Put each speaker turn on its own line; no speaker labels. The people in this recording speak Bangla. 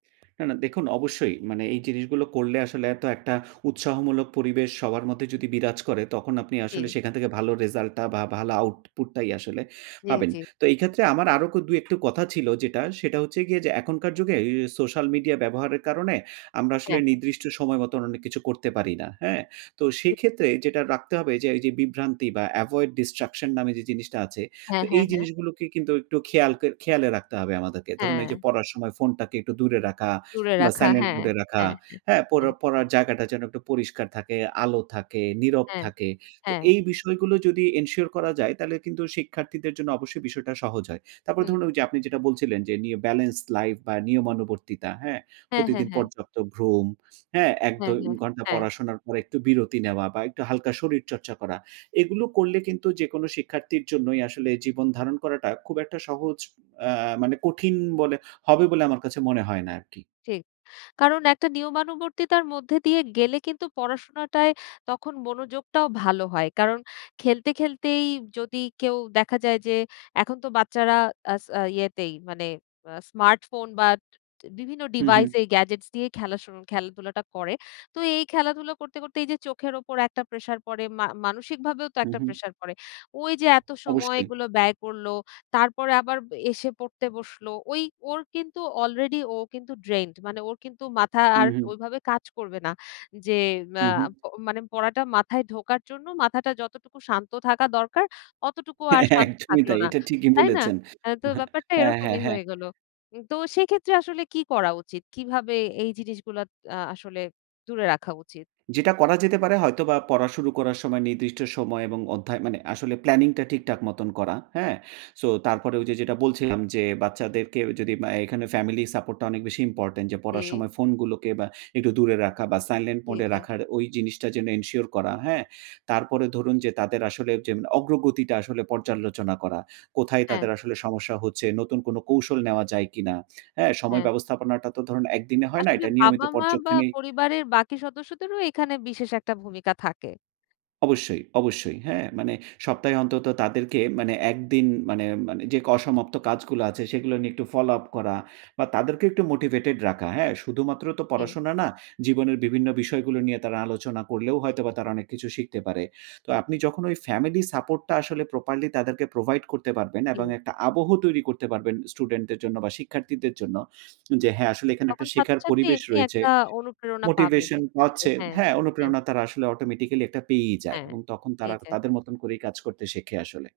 না, না। দেখুন, অবশ্যই। মানে এই জিনিসগুলো করলে আসলে এত একটা উৎসাহমূলক পরিবেশ সবার মধ্যে যদি বিরাজ করে, তখন আপনি আসলে
জি।
সেখান থেকে ভালো রেজাল্ট টা বা ভালো আউটপুট টাই আসলে
জি,
পাবেন।
জি।
তো এই ক্ষেত্রে আমার আরো ক ২ একটু কথা ছিল যেটা, সেটা হচ্ছে গিয়ে যে এখনকার যুগে এ সোশ্যাল মিডিয়া ব্যবহারের কারণে, আমরা আসলে
হ্যাঁ।
নির্দিষ্ট সময় মত অনেক কিছু করতে পারি না। হ্যাঁ? তো
হু।
সেক্ষেত্রে যেটা রাখতে হবে যে এই যে বিভ্রান্তি বা এভয়েড ডিস্ট্রাকশন নামে যে জিনিসটা আছে।
হ্যাঁ,
তো
হ্যাঁ,
এই
হ্যাঁ।
জিনিসগুলোকে কিন্তু একটু খেয়াল ক খেয়ালে রাখতে হবে আমাদেরকে। ধরুন এই যে
হ্যাঁ।
পড়ার সময় ফোনটাকে একটু দূরে রাখা।
দূরে
বা
রাখা
সাইলেন্ট
হ্যাঁ,
মুড এ রাখা।
হ্যাঁ, হ্যাঁ,
হ্যাঁ? পড়া
হ্যাঁ।
পড়ার জায়গাটা যেন একটু পরিষ্কার থাকে, আলো থাকে, নীরব
হ্যাঁ।
থাকে। তো
হ্যাঁ।
এই বিষয়গুলো যদি এনশিওর করা যায়, তাহলে কিন্তু শিক্ষার্থীদের জন্য অবশ্যই বিষয়টা সহজ হয়। তারপরে
হুম।
ধরুন ওই যে আপনি যেটা বলছিলেন যে, নিউ বেলেন্স লাইফ বা নিয়মানুবর্তিতা, হ্যাঁ?
হ্যাঁ, হ্যাঁ,
প্রতিদিন
হ্যাঁ।
পর্যাপ্ত ঘুম, হ্যাঁ?
হ্যাঁ,
১-২
হ্যাঁ।
ঘন্টা
হ্যাঁ।
পড়াশোনার পর, একটু বিরতি নেওয়া বা একটু হালকা শরীর চর্চা করা। এগুলো করলে কিন্তু যেকোনো শিক্ষার্থীর জন্যই আসলে জীবন ধারণ করাটা, খুব একটা সহজ অ্যা মানে কঠিন বলে হবে বলে, আমার কাছে মনে হয় না আরকি।
ঠিক। কারণ একটা নিয়মানুবর্তিতার মধ্যে দিয়ে গেলে কিন্তু পড়াশোনাটায় তখন মনোযোগটাও ভালো হয়। কারণ খেলতে, খেলতেই যদি কেউ দেখা যায় যে, এখন তো বাচ্চারা আস আ ইয়েতেই মানে, আ স্মার্টফোন বা বিভিন্ন
হুম, হুম।
ডিভাইসেই গ্যাজেটস দিয়েই খেলা শু খেলাধুলাটা করে। তো এই খেলাধুলা করতে, করতে এই যে চোখের উপর একটা প্রেশার পড়ে, মা মানসিকভাবেও তো
হুম,
একটা
হুম।
প্রেশার পড়ে। ওই যে এত সময়
অবশ্যই।
গুলো ব্যয় করল। তারপরে আবার এসে পড়তে বসলো। ওই ওর কিন্তু অলরেডি ও কিন্তু ড্রেইন্ড। মানে ওর কিন্তু মাথা আর
হুম, হুম।
ওইভাবে কাজ করবে না। যে আ
হুম, হুম।
প মানে পড়াটা মাথায় ঢোকার জন্য মাথাটা যতটুকু শান্ত থাকা দরকার, অতটুকু আর
হ্যাঁ,
শান্ত
একদমই
থাকল
তাই।
না।
এটা ঠিকই
তাই না?
বলেছেন।
অ্যা তো ব্যাপারটা
হ্যাঁ, হ্যাঁ,
এরকমই
হ্যাঁ।
হয়ে গেল। উম তো সেক্ষেত্রে আসলে কি করা উচিত, কিভাবে এই জিনিসগুলা ত আ আসলে দূরে রাখা উচিত?
যেটা করা যেতে পারে হয়তোবা, পড়া শুরু করার সময় নির্দিষ্ট সময় এবং অধ্যায় মানে আসলে প্ল্যানিং টা ঠিকঠাক মতন করা, হ্যাঁ? সো তারপরে ওই যে যেটা বলছিলাম যে, বাচ্চাদেরকে যদি অ্যা এখানে ফ্যামিলি সাপোর্ট টা অনেক বেশি ইম্পোর্টেন্ট। যে পড়ার
জি।
সময় ফোনগুলোকে বা একটু দূরে রাখা বা সাইলেন্ট
জি,
মোড এ
জি।
রাখার, ওই জিনিসটা যেন এনশিওর করা, হ্যাঁ? তারপরে ধরুন যে তাদের আসলে যে অগ্রগতিটা আসলে পর্যালোচনা করা। কোথায়
হ্যাঁ।
তাদের আসলে সমস্যা হচ্ছে? নতুন কোন কৌশল নেওয়া যায় কিনা? হ্যাঁ? সময়
হ্যাঁ।
ব্যবস্থাপনাটা তো ধরুন একদিনে হয় না,
আসলে
এটা নিয়মিত
বাবা-মা বা
পর্যক্ষণে
পরিবারের বাকি সদস্যদেরও এখানে বিশেষ একটা ভূমিকা থাকে।
অবশ্যই, অবশ্যই, হ্যাঁ, মানে সপ্তাহে অন্তত তাদেরকে মানে ১ দিন মানে, মানে যে অসমাপ্ত কাজগুলো আছে, সেগুলো নিয়ে একটু ফলো আপ করা বা তাদেরকে একটু মোটিভেটেড রাখা। হ্যাঁ? শুধুমাত্র তো
জি।
পড়াশোনা না, জীবনের বিভিন্ন বিষয়গুলো নিয়ে তারা আলোচনা করলেও হয়তোবা তারা অনেক কিছু শিখতে পারে। তো আপনি যখন ওই ফ্যামিলি সাপোর্ট টা আসলে প্রপারলি তাদেরকে প্রোভাইড করতে পারবেন এবং
হুম।
একটা আবহ তৈরি করতে পারবেন স্টুডেন্ট দের জন্য বা শিক্ষার্থীদের জন্য, যে হ্যাঁ, আসলে এখানে একটা
তখন
শেখার
ছাত্রছাত্রী
পরিবেশ
এমনি
রয়েছে
একটা অনুপ্রেরণা পাবে।
মোটিভেশন
[unintelligible]
পাচ্ছে
হ্যাঁ।
হ্যাঁ,
হ্যাঁ।
অনুপ্রেরণা তারা আসলে অটোমেটিক্যালি একটা পেয়েই যায়।
হ্যাঁ।
এবং তখন তারা
এইযে
তাদের মত করেই কাজ করতে শেখে আসলে।